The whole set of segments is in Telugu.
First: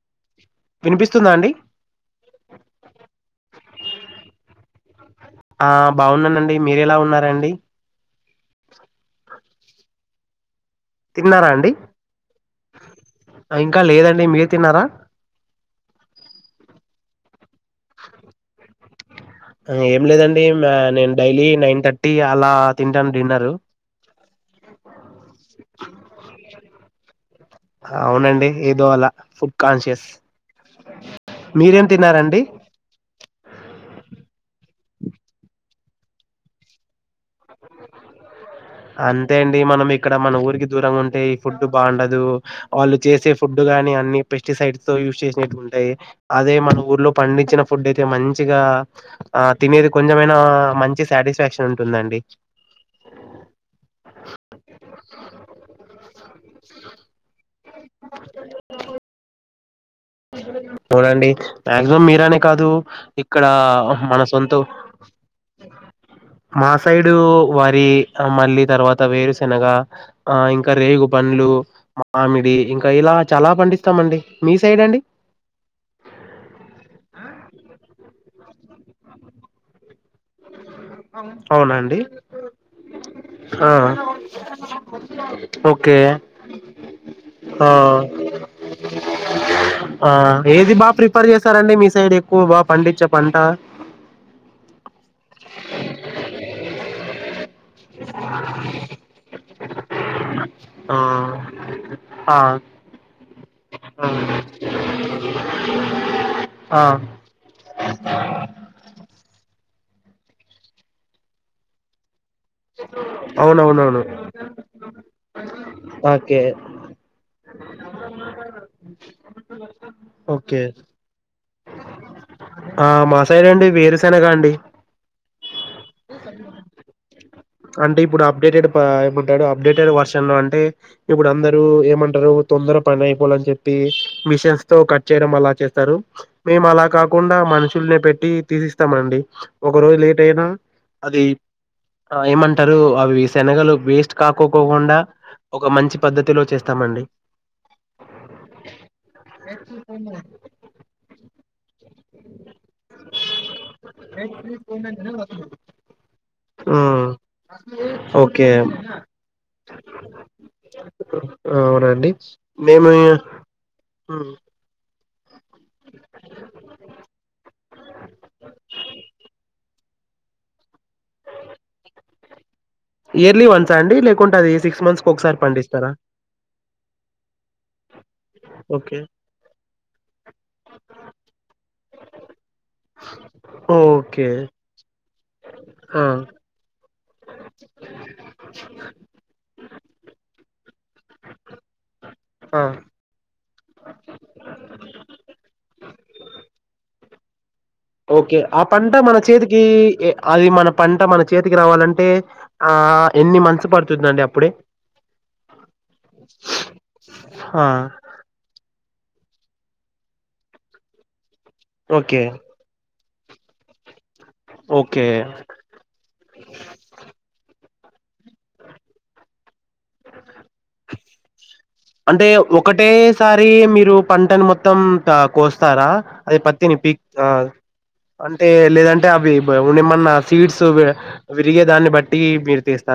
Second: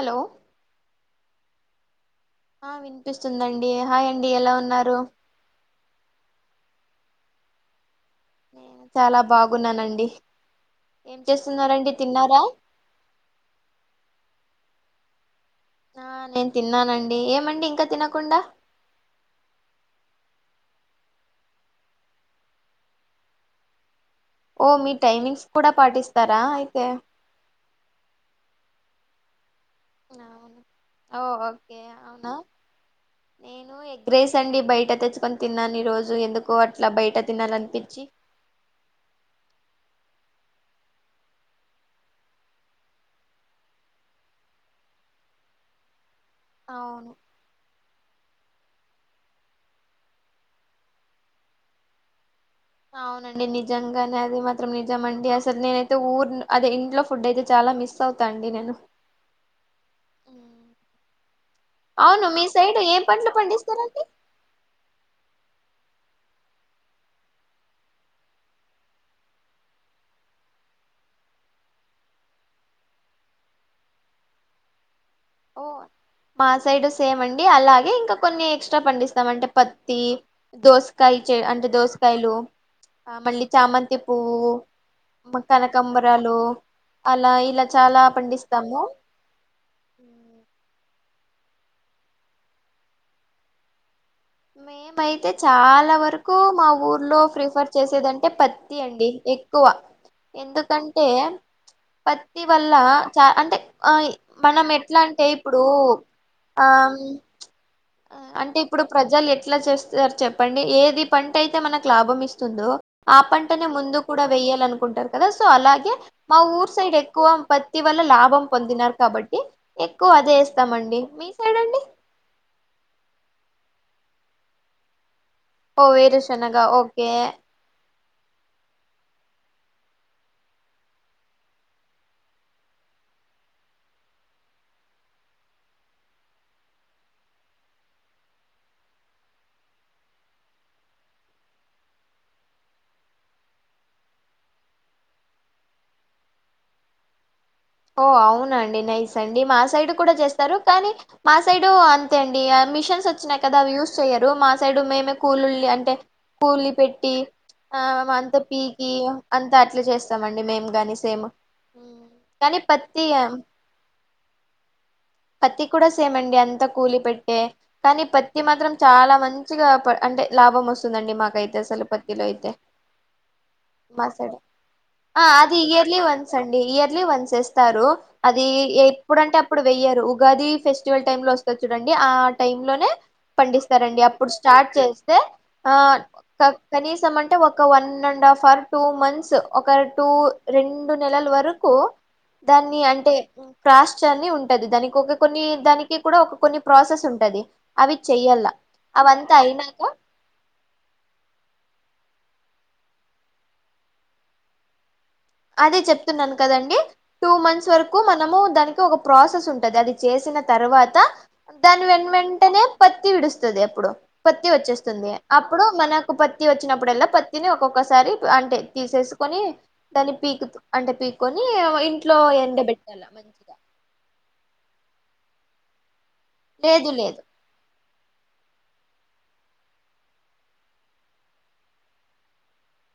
హలో వినిపిస్తుందా అండి ఆ వినిపిస్తుందండి హాయ్ అండి ఎలా ఉన్నారు ఆ బాగున్నానండి మీర ఎలా ఉన్నారండి నేను చాలా బాగున్నానండి ఏం తిన్నారా అండి చేస్తున్నారండి తిన్నారా ఇంకా లేదండి మీరు తిన్నారా ఆ నేను తిన్నానండి ఏమండి ఇంకా తినకుండా ఏం లేదండి మా నేను డైలీ నైన్ థర్టీ అలా తింటాను డిన్నర్ ఓ మీ టైమింగ్స్ కూడా పాటిస్తారా అయితే అవునండి ఏదో అలా ఫుడ్ కాన్షియస్ అవును ఓ ఓకే మీరేం అవునా తిన్నారండి నేను ఎగ్ రైస్ అండి బయట తెచ్చుకొని తిన్నాను ఈ రోజు ఎందుకో అట్లా బయట తినాలనిపించి అంతే అండి మనం ఎక్ ఇక్కడ మన ఊరికి దూరంగా ఉంటే ఈ ఫుడ్ బాగుండదు వాళ్ళు చేసే ఫుడ్ గాని అన్ని పెస్టిసైడ్ తో యూ చేసినట్టుగుంటయి అదే మన ఊర్లో అవును పండించిన ఫుడ్ అయితే మం చిగా ఆ తినేది కొంచెమైనా మంచి సాటిస్ఫాక్షన్ ఉంటుందండి అవునండి నిజంగానే అది మాత్రం నిజం అండి అసలు నేనైతే ఊర్ అదే ఇంట్లో ఫుడ్ అయితే చాలా అలా మిస్ అవుతా అండి నేను అవునండి మాక్సిమం అవును మీరనే మీ కాదు సైడ్ ఏ పంటలు ఇక్కడ పండిస్తారండి మన సొంతు మా సైడు వరి ఆ మళ్ళీ తర్వాత వేరుశనగ ఆ ఇంకా రేగు పండ్లు మామిడి ఇంకా ఇలా చాలా పండిస్తామ అండి మీ సైడ్ అండి ఓ మా సైడ్ సేమ్ అండి అలాగే ఇంకా కొన్ని ఎక్సట్రా పండిస్తాం అంటే పత్తి దోసకాయ అంటే అవునండి దోసకాయలు ఆ మళ్ళీ ఆ చామంతి పువ్వు ఓకే కనకాంబరాలు అలా ఇలా ఆ చాలా పండిస్తాము [unintelligible] ఆ ఏది బాగా ప్రిఫర్ చేస్తారండి మీ సైడ్ ఎక్కువ బాగా పండించే పంట మేమైతే చాలా వరకు మా ఊర్లో ప్రిఫర్ చేసేదంటే పత్తి అండి ఎక్కువ ఆ ఎందుకంటే ఆ పత్తి వల్ల చ అంటే ఆ మనం ఎట్లా అంటే ఇప్పుడు ఆ అంటే ఇప్పుడు ప్రజలు ఎట్లా చేస్తారు చెప్పండి ఏది పంట అయితే మనకు లాభం ఇస్తంది దో పంటనే ముందు అవునవునవును కూడా వేయ్యాలి అనుకుంటారు కదా సో అలాగే మా ఓకే ఊర్ సైడ్ ఎక్కువ పత్తి వల్ల లాభం పొందినారు కాబట్టి ఎక్కువ అదే వేస్తామండి మీ సైడ్ అండి అ మాసైడ్ అండి వేరుశేనగా అండి ఓ వేరుశెనగా ఓకే అంటే ఇప్పుడు అప్డేటెడ్ ఏమంటాడు అప్డేటెడ్ వర్షన్ లో అంటే ఇప్పుడు అందరుూ ఏమంటారు తొందర పని అయిపోవాలని చెప్పి మిషన్స్ తో కట్ చేయ అ చేస్తారు మే అలా కాకుండా మషు నే పెట్టి తీసిస్తామండి ఒక రోజు లేట్ అయినా అది ఆ ఏమంటారు అవి శనగలు వేస్ట్ కాక్కకోకుండా ఒక మంచి పద్ధతిలో చేస్తామండి ఓ అవునండి నైస్ అండి మా సైడ్ కూడా చేస్తారు కానీ మా సైడు అంతే అండి మిషన్స్ వచ్చినాయి కదా అవి యూజ్ చెయ్యరు మా సైడ్ మేమే కూలీళ అంటే కుల్ని ఉమ్, పెట్టి ఆ అంత ఓకే పీకి అంత అట్లా చేస్తామ అండి మేము కాని సేమ్ అవునండి కానీ మేము పత్తి హ్మ్ పత్తి కూడా సేమండి అంత కూలి పెట్టే కానీ పత్తి మాత్రం చాలా మంచిగా అంటే లాభం వస్తుందండి మాకైతే అసలు పత్తిలో అయితే ఇయర్లీ వన్స్ అండి లేకుంటే మాసైడ్ అది సిక్స్ మంత్స్ కి ఆ ఒకసారి అది పండిస్తారా ఇయర్లీ వన్స అండి ఇయర్లీ వన్ చేస్తారు అది ఓకే ఎప్పుడుంటే అప్పుడు వెయ్యారు ఉగాది ఫెస్టివల్ టైమ్ లో వస్తంది చూడండి టైం లోనే పండిస్తారు అండి ఓకే అప్పుడు స్టార్ట్ చేస్తే ఆ కనీసం అంటే ఒక one and half or two months ఒక టూ రెండు నెలల వరకు ఆ దాన్ని అంటే క్రాస్ అని ఉంటది దానికి ఒక కొన్ని దానికి కూడా ఒక కొన్ని ప్రాసెస్ ఉంటది అవి ఓకే చెయ్యాల ఆ పంట మన అవంతా చేతికి అయినాక అది మన పంట మన చేతికి రావాలంటే అంటే ఆ ఎన్ని మంత్స్ పడుతుందండి అప్పుడే అదే చెప్తున్నాను కదండి టూ ఆ! మంత్స్ వరకు మనము దానికి ఒక ప్రాసెస్ ఉంటది అది చేసిన తర్వాత దాని వె ఓకే. వెంటనే ప పత్తి విడుస్తుంది అప్పుడు పత్తి ఓకే. వచ్చేస్తుంది అప్పుడు మనకు పత్తి వచ్చినప్పుడు ఎల్లా పత్తిని ఒకొక్క ఒకసారి అంటే తీసేసుకొని దాన్ని పీకుతు అంటే పీక్కొని ఇంట్లో అంటే ఎండబెట్టాల ఒకటేసారి మంచిగా మీరు పంటని మొత్తం కోస్తారా అది పత్ని లేదు పీక్ లేదు అ అంటే లేదంటే అవి ఏమన్నా స్వీడ్స్ విరిగే దాన్ని బట్టి మీరు తీస్త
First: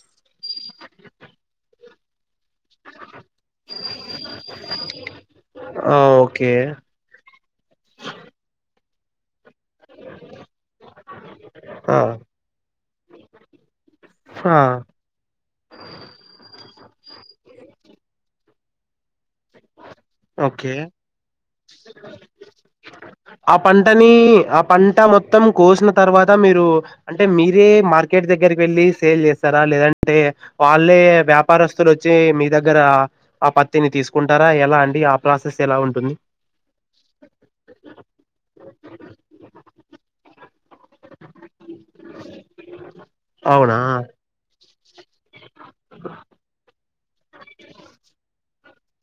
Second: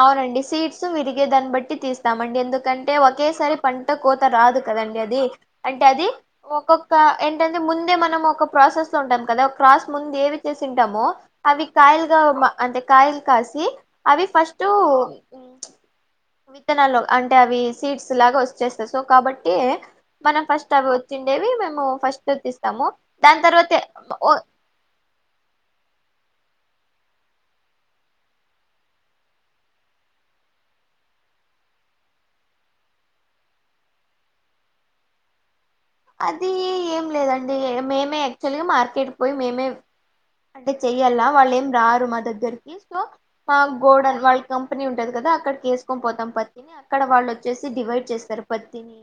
అవునండి సీట్స్ విరిగే దాన్ని బట్టి తీస్తామండి ఎందుకు కంటే ఒకేసారి పంట కోత రాదు కదండి అది అంటే ఆ! అది ఓకే. ఒక్కొక్క ఏంట ముందే మనం ఒక ప్రాసెస్ తో ఉంటాం కదా క్రాస్ ముందు ఏవి చేసింటామో అవి ఆ! కాయలుగా అంటే కాయలు కాసి అవి ఫస్ట్ ఆ త్తనాలో అంటే అవి సీడ్స్ లాగా వచ్చేస్తాయి సో కాబట్టి మనం ఫస్ట్ ఓకే. అవి వచ్చిండేవి మేము ఫస్ట్తిస్తాము దాని ఆ తర్వాత పంటని ఓ ఆ పంట మొత్తం కోసిన తర్వ మీరు అంటే మీరే మార్కెట్ దగ్గరికి వెళ్ళి సేల్ చేస్తారా లేదంటే వాళ్ళే వ్యాపారస్తులు వచ్చి మీ దగ్గర ఆ పత్తిని తీసుకుంటారా ఎలా అండి ఆ ప్రాసెస్ ఎలా ఉంటుంది అది ఏం లేదండి మేమే యాక్చువల్గా మార్కెట్ పోయి మేమే అంటే చెయ్యాల వాళ్ళ ఏం రారు మా దగ్గరికి సో మా అవునా గోడన్ వాళ్ళ కం పత్తి ఉంటది కదా అక్కడికి ఏసుకొని పోతాం పత్తిని అక్కడ వాళ్ళు వచ్చేసి డివైడ్ చేస్తారు పత్తిని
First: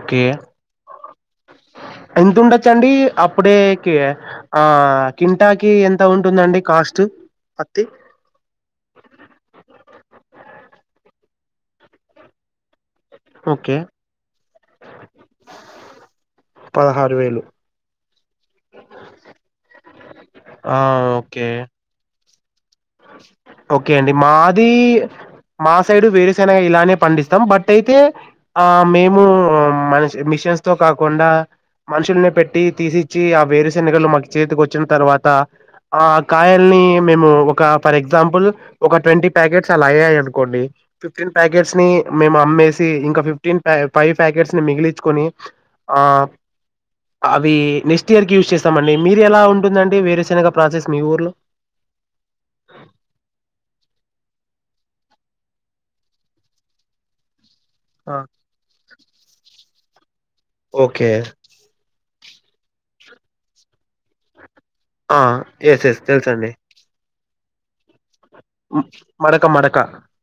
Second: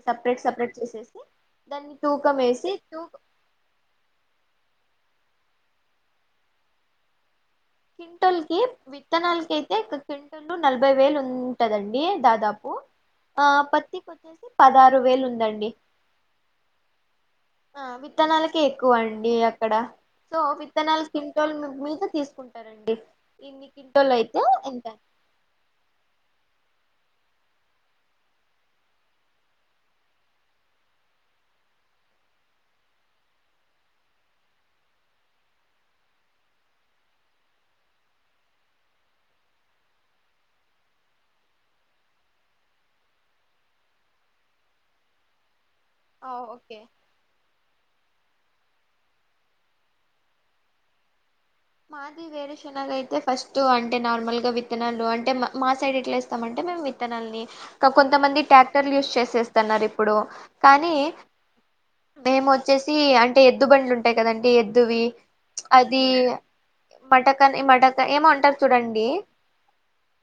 ఓకే సపరేట్ సపరేట్ చేసేసి దాన్ని తూకం ఎంత ఉండొచ్చ వేసి అండి తూ అప్పుడేకి ఆ కింటాకి ఎంత ఉంటుందండి కాస్ట్ పత్తి క్వింటల్ కి విత్తనాలకి అయితే క్వింటల్ నలభై వేలు ఉంటదండి దాదాపు ఆ ఓకే పత్తికి వచ్చేసి పదహారు వేలు ఉందండి పదహారు వేలు ఆ విత్తనాలకే ఎక్కువ అండి అక్కడ సో ఆ విత్తనాలు ఓకే క్వింటల్ మీ తీసు ఓకే అండి మాది ఎంత మా సైడు వేరేసైన ఇలానే పండిస్తాం బట్ అయితే ఆ మేము మష మిషన్స్ తో కాకుండా మనుషుల్ని పెట్టి తీసిచ్చి ఆ వేరు శనగలు మాకు చేతికి వచ్చిన తర్వాత ఆ కాయల్ని మేము ఒక ఫర్ ఎగ్జాంపుల్ ఒక ట్వంటీ ప్యాకెట్స్ అలా అయ్యాయి అనుకోండి ఫిఫ్టీన్ ప్యాకెట్స్ ని మేము అమ్ మేసి ఇంకా ఫిఫ్టీన్ ఫైవ్ ప్యాకెట్స్ ని మిగిలిచ్చుకోని ఆ ఓకే అవి నెక్స్ట్ ఇయర్కి యూజ్ చేస్తామండి మీరు ఎలా ఉంటుందండి వేరుశనగ ప్రాసెస్ మీ ఊర్లో మాది వేరుశనగ అయితే ఫస్ట్ అంటే నార్మల్గా విత్ విత్తనాలు అంటే మా సైడ్ ఎట్ల ఏస్తామంటే మేము విత్తనాల్ని ఆ కొంతమంది ట్రాక్టర్లు యూస్ చేసేస్తన్నారు ఇప్పుడు కానీ ఓకే మేము వచ్చేసి అంటే ఎద్దుబండ్లుంటాయి కదండి ఎద్దువి ఆ ఎస్ ఎస్ అది తెలుసండి మటకాని మటకా ఏమో అంటారు చూడండి మడక మడక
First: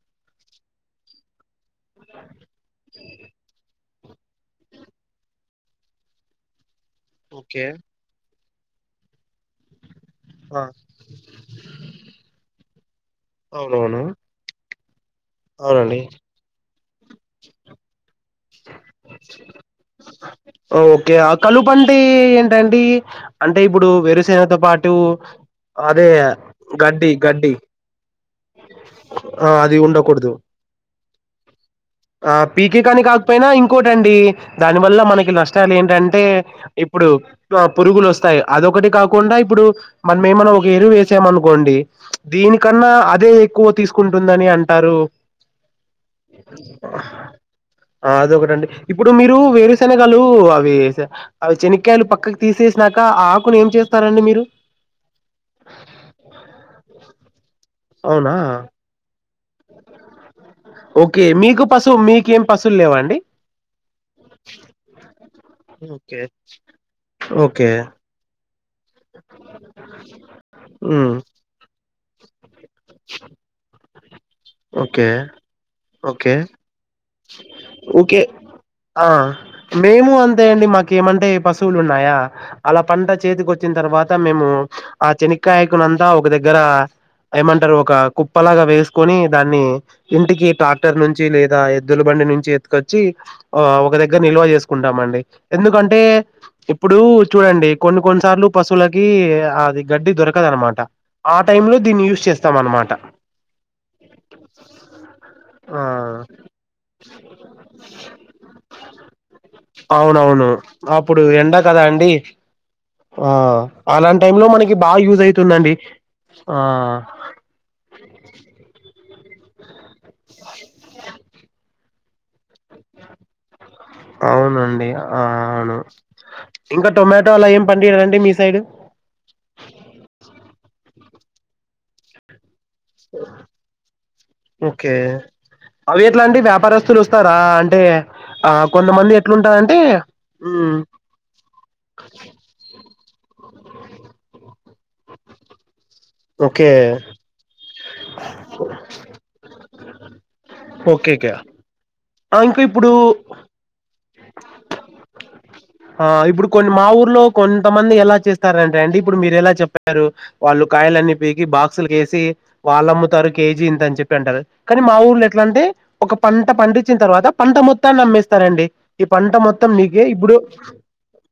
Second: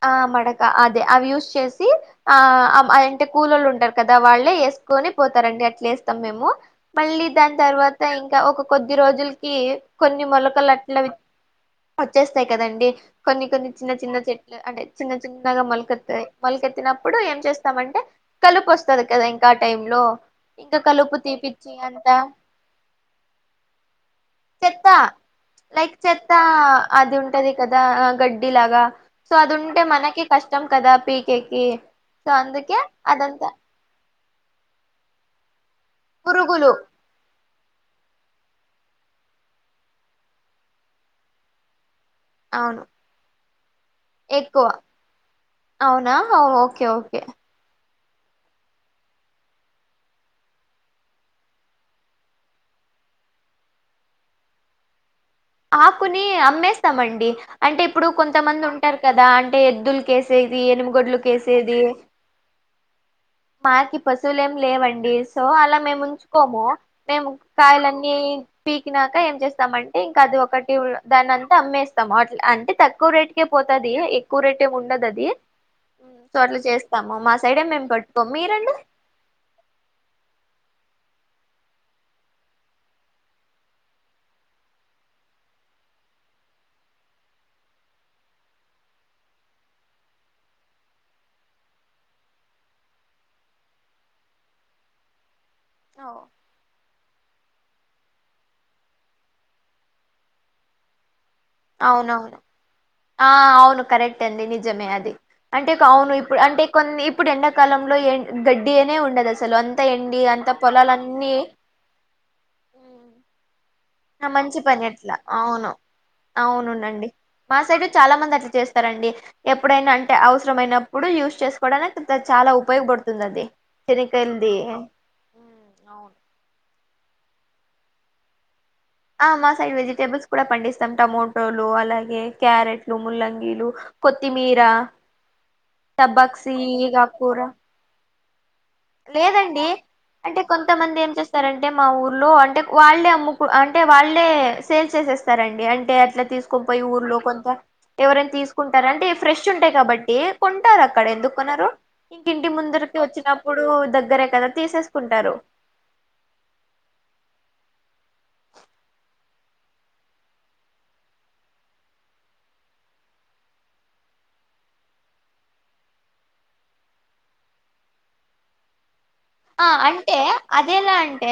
ఆ మడక అదే అవి యూస్ చేసి ఆ అబ అంటే కూలోల్లు ఉంటారు కదా వాళ్ళే వేసుకొని పోతారండి అట్లా వేస్తాం మేము మళ్ళీ దాని ఓకే తర్వాత ఇంకా ఒక కొద్ది రోజులకి కొన్ని ఆ మొలకలు అట్ల వచ్చేస్తాయి కదండి కొన్ని కొన్ని చిన్న అవునవును చిన్న చెట్లు అంటే చిన్న చిన్నగా అవునండి మొలకెత్తాయి మొలకెత్తినప్పుడు ఏం చేస్తామంటే కలుపొస్తాది కదా ఇంకా ఆ టైం లో ఇంకా ఓకే కలుపు ఆ తీపిచ్చి కలుపంటే అంత ఏంటండి అంటే ఇప్పుడు వేరుశనగతో చెత్త పాటు లైక్ అదే చెత్త గడ్డి అది ఉంటది గడ్డి కదా గడ్డి లాగా సో ఆ అది ఉంటే మనకి ఉండకూడదు కష్టం కదా పీకేకి సో ఆ అందుకే పీకేకాని కాక్ పోయినా అదంతా ఇంకోటండి దాని వల్ల మనకి నష్టాలు ఏంటంటే పురుగులు ఇప్పుడు పురుగులు వస్తాయి అదొకటి కాకుండా ఇప్పుడు మనం ఏమన్నా ఒక ఎరువు వేసామనుకోండి దీని అవును కన్నా అదే ఎక్కువ తీసు కుంటుందని ఎక్కువ అంటారు అవునా ఓకే ఓకే అదొకటండి ఇప్పుడు మీరు వేరు శనగలు అవి అవి చెనకాయలు పక్కకు తీసేసి నాకు ఇంకా ఆకును ఏం చేస్తారండి మీరు ఆకుని అమ్మేస్తామండి అంటే ఇప్పుడు అవునా కొంతమంది ఉంటారు కదా అంటే ఎద్దులకి వేసేది ఎనుముగొడ్లకు వేసేది సులు లేవండి మాకి పశువులు ఏమి లేవండి సో అలా మేము ఓకే ఉంచుకోము మేము ఓకే కాయలన్నీ పీకినాక ఏం చేస్తామంటే కాదు ఒకటి హ్మ్. దాన్నంత అమ్మేస్తాము అట్ అంటే తక్కువ రేట్కే పోతాది. ఎక్ క్కువ రేటేం ఓకే ఉండదది ఓకే సో అట్ల చేస్తాం. ఓకే. ఆ మేము అంతే అండి మా కేమంటే పశువులున్నాయా అలా పంట చేతికొచ్చిన తర్వాత మేము ఆ చేనిక్కాయకు అంతా ఒక దగ్గర ఏమంటారు ఒక కుప్పలాగా వేసుకొని దాన్ని ఇంటికి ట్రాక్టర్ నుంచి లేదా ఎద్ ఎద్దుల బండి నుంచి ఎత్తుకొచ్చి ఆ ఒక దగ్గర నిల్వ చేసుకుంటామండి ఎందుకంటే ఇప్పుడు చూడండి కొన్ని కొన్నిసార్లు పశువులకి అది గడ్డి దొరకదనమాట ఆ టైమ్లో దీన్ని యూజ్ అవునవును చేస్తామన్నమాట ఆ అవును కరెక్ట్ అండి నిజమే అది అంటే ఆ ఒక ఆవును ఇప్పుడు అంటే కొన్ని ఇప్పుడు ఎండాకాలంలో ఎ గడ్డి అనే ఉండదు అసలు అంత ఎండి అవునవును అంత అప్పుడు పొలాలన్ని ఎండ అండి. ఆ అలాంటి చానా టైమ్ లో మంచి మనకి పని బాగా అట్లా యూజ్ అవును అయితుందండి ఆ అవునుండండి మా సైడు చాలా మందట్లా చేస్తరండి. ఎప్పుడైనా అంటే అవసరమైనప్పుడు యూజ్ చేసుకోవడానికి చాలా ఉప ఉపయోగపడుతుందది చెనిక్కాయల్ది అవునండి ఆ అవును ఇంకా టొమాటో అలా ఏం పండిరా అండి మీ సైడు మొత్తం టోమాటోలు అలాగే క్యారెట్లు ముల్లంగీలు కొత్తిమీర ఓకే అవి ఎట్లా అండి టబ్బాక్సి ఇగ వ్యాపారస్తులు వస్తారా ఆక్కూర అంటే ఆ కొంతమంది లేదండి. ఎట్లుంటారంటే అంటే మ్మ్ కొంతమంది ఏం చేస్తారంటే మా ఊర్లో అంటే వాళ్ళే అమ్ మ్ముకు అంటే వాళ్ళే సేల్ చేసేస్తారండి అం ంటే అట్లా తీసుకొని ఓకే పోయి ఊర్లో కొంత ఎవరైనా తీసుకుంటారా అంటే ఫ్రెష్ ఉంటాయ్ కాబట్టి కొంటారక్ క్కడ ఓకే ఓకే ఎందుక్కొనరు ఇంక ఆ ఇంటి ఇంకా ఇప్పుడు ముందరికి వచ్చిన ఆ ఇప్పుడు కొన్ని మా ఊర్లో కొన్ కొంతమంది ఎలా చేస్తారంటే అండి అంటే ఇప్పుడు మీరు ఎలా చెప్పారు వాళ్ళు కాయలన్ని పీకి బాక్సుల్కేసి వాళ్ళమ్ముతారు కేజీ ఇంత అని చెప్పి అంటారు. కానీ మా ఊర్లో ఎట్లంటే ఒక పంట పండించిన తర్వాత పంట మొత్తాన్ని అమ్మేస్తారండి. ఈ పంట ఆ మొత్తం నీకే అంటే ఇప్పుడు అదే ఎలా అంటే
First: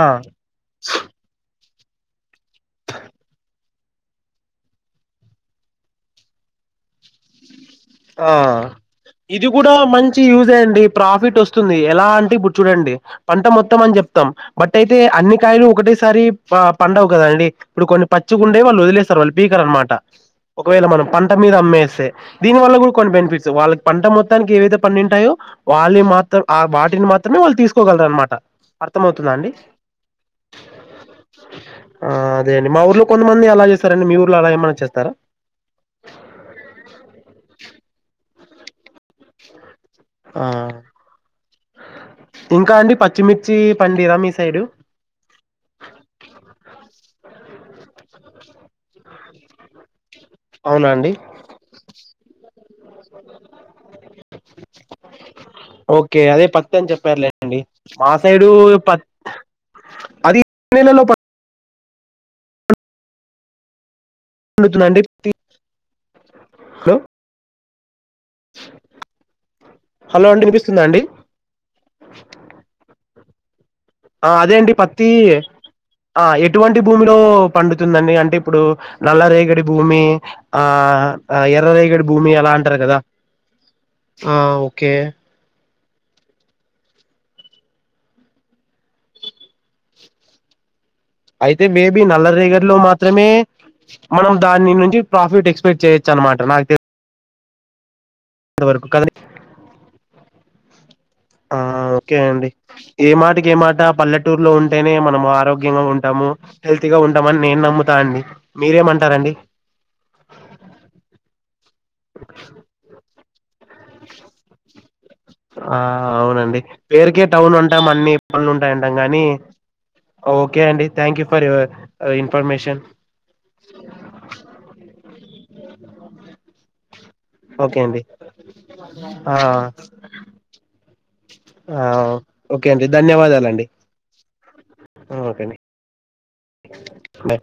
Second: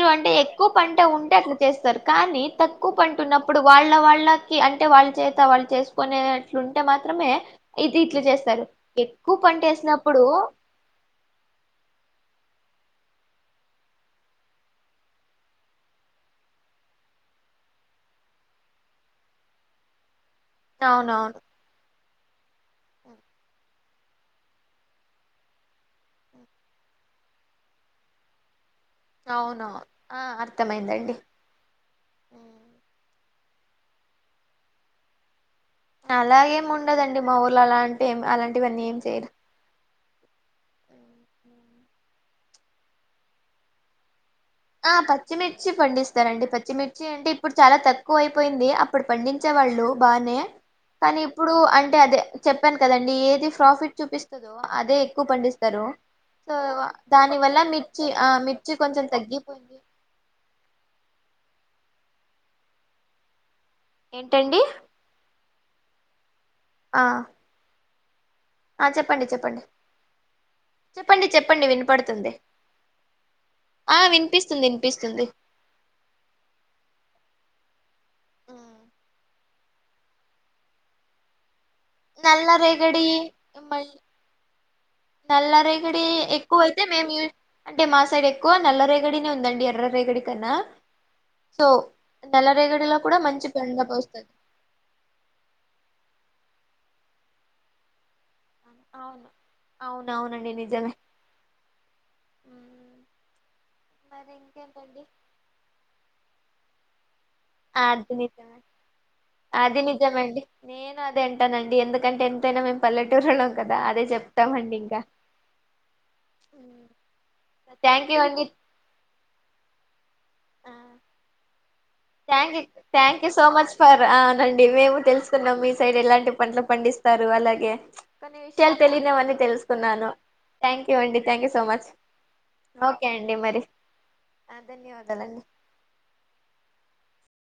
ఆ అంటే ఎక్కువ పంట ఉంటే అట్ల చేస్తారు కానీ తక్కువ పంట ఉన్నప్పుడు వాళ్ళ వాళ్ళకి అంటే వాళ్ళ చేత వాళ్ళు చేసుకునేట్లు ఉంటే మాత్రమే ఇది ఇట్లా ఆ చేస్తారు ఎక్కువ ఇది పంట కూడా మంచి వేసినప్పుడు యూజే అండి. ప్రాఫిట్ వస్తుంది. ఎలా అంటే ఇప్పుడు చూడండి పంట మొత్తం అని చెప్తాం బట్ అయితే అన్ని కాయలు ఒకటేసారి వా ప ఉండవు కదండి. ఇప్పుడు కొన్ని పచ్చిగుంటే వాళ్ళు వదిలేస్తారు. వాళ్ళు పీకరనమాట ఒకవేళ మనం పంట అవునవును మీద అమ్మేస్తే వాళ్ళ కూడా కొన్ని బెనిఫిట్స్ వాళ్ళక్ పంట మొత్తానికి ఏవైతే పండీంటాయో వాళ్ళవి మాత్రం వాటిని మాత్రమే వాళ్ళు తీసుకోగలరనమాట అర్థమవుతుందా అండి. అవునవును ఆ అర్థమైందండి ఆ అదే అండి మా ఊర్లో కొంత మంది అలా చేస్తారండి మీ ఊర్లో అలా ఏమన్నా చేస్తారా అలాగేమి ఉండదండి మా ఊర్లో అలాంటే ఏం అలాంటివన్నీ ఏం చెయ్రు ఆ ఇంకా అండి పచ్చిమిర్చి పండిరా మీ స్ ఆ పచ్చిమిర్చి పండిస్తారండి. పచ్ చ్చిమిర్చి అంటే ఇప్పుడు చాలా తక్కువైపోయింది అప్పుడు పండించే వాళ్ళు బాన్నయా అవునా అండి కానీ ఇప్పుడు అంటే అదే చెప్పాన్ కదండి ఏది ప్రాఫిట్ చూపిస్తదో అదే ఎక్కువ పండిస్తరు. ఓకే అదే సో పత్తి అని దాని వల్ల చెప్పారులేండి మిర్చి మా ఆ సైడు మిర్చి పత్ కొంచెం తగ్గి అది నెలలోప ఏంటండి. పండుతుందండి పత్తి? హలో ఆ ఆ చెప్పండి చెప్పండి. హలో అండి వినిపిస్తుందా అండి చెప్పండి చెప్పండి వినపడుతుంది. ఆ అదే వినిపిస్తుంది అండి పత్తి వినిపిస్తుంది ఆ ఎటువంటి భూమిలో ఉంటుందండి. అంటే ఇప్పుడు నల్ల రేగడి భూమి ఆ ఆ ఎర్ ఎర్రరేగడి భూమి అలా అంటారు కదా నల్లరేగడి మళ్ ఆ ఓకే రేగిడి ఎక్కువ అయితే మేము అంటే మా సైడ్ ఎక్కువ నల్ల రేగడినే ఉందండి ఎర్ర రేగడి కన్నా అయితే సో బేబీ నల్ల రేగిడి లో నల్లరేగడిలో కూడా మాత్రమే మంచి పండపు వస్తది మనం దాని నుంచి ప్రాఫిట్ ఎక్స్పెక్ట్ చేయొచ్చు అనమాట నాకు తెలి నంతవరకు కదండి అవునండి నిజమే ఆ ఓకే అండి ఏ మాటకి ఏ మాట మరి పల్లెటూరులో ఉంటేనే ఇంకేంటండి మనము ఆరోగ్యంగా ఉంటాము హెల్తీ గా ఉం నేను నమ్ముతా అది అండి నిజమే మీరేమంటార్ అది నిజమండి నేను అదే అంటానండి ఎందుకంటే ఎంతైనా మేము పల్లె అదే చెప్తామండి ఇంకా ఆ అవునండి పేరుకే టౌన్ ఉంటాం థ్యాంక్ అన్ని యూ అండి పనులు ఉంటాయింటాం కానీ ఓకే అండి thank you for your thank information thank you so much for అవునండి మేము తెలుసుకున్నాం మీ సైడ్ ఎలాంటి పంటలు పండిస్ స్తారు అలాగే ఓకే అండి కొన్ని విషయాలు తెలియనివన్నీ ఆ తెలుసుకున్నాను థ్యాంక్ యూ అండి థ్యాంక్ యూ సో ఆ మచ్ ఓకే అండి మరి ఆ ధన్యవాదాలండి బయ్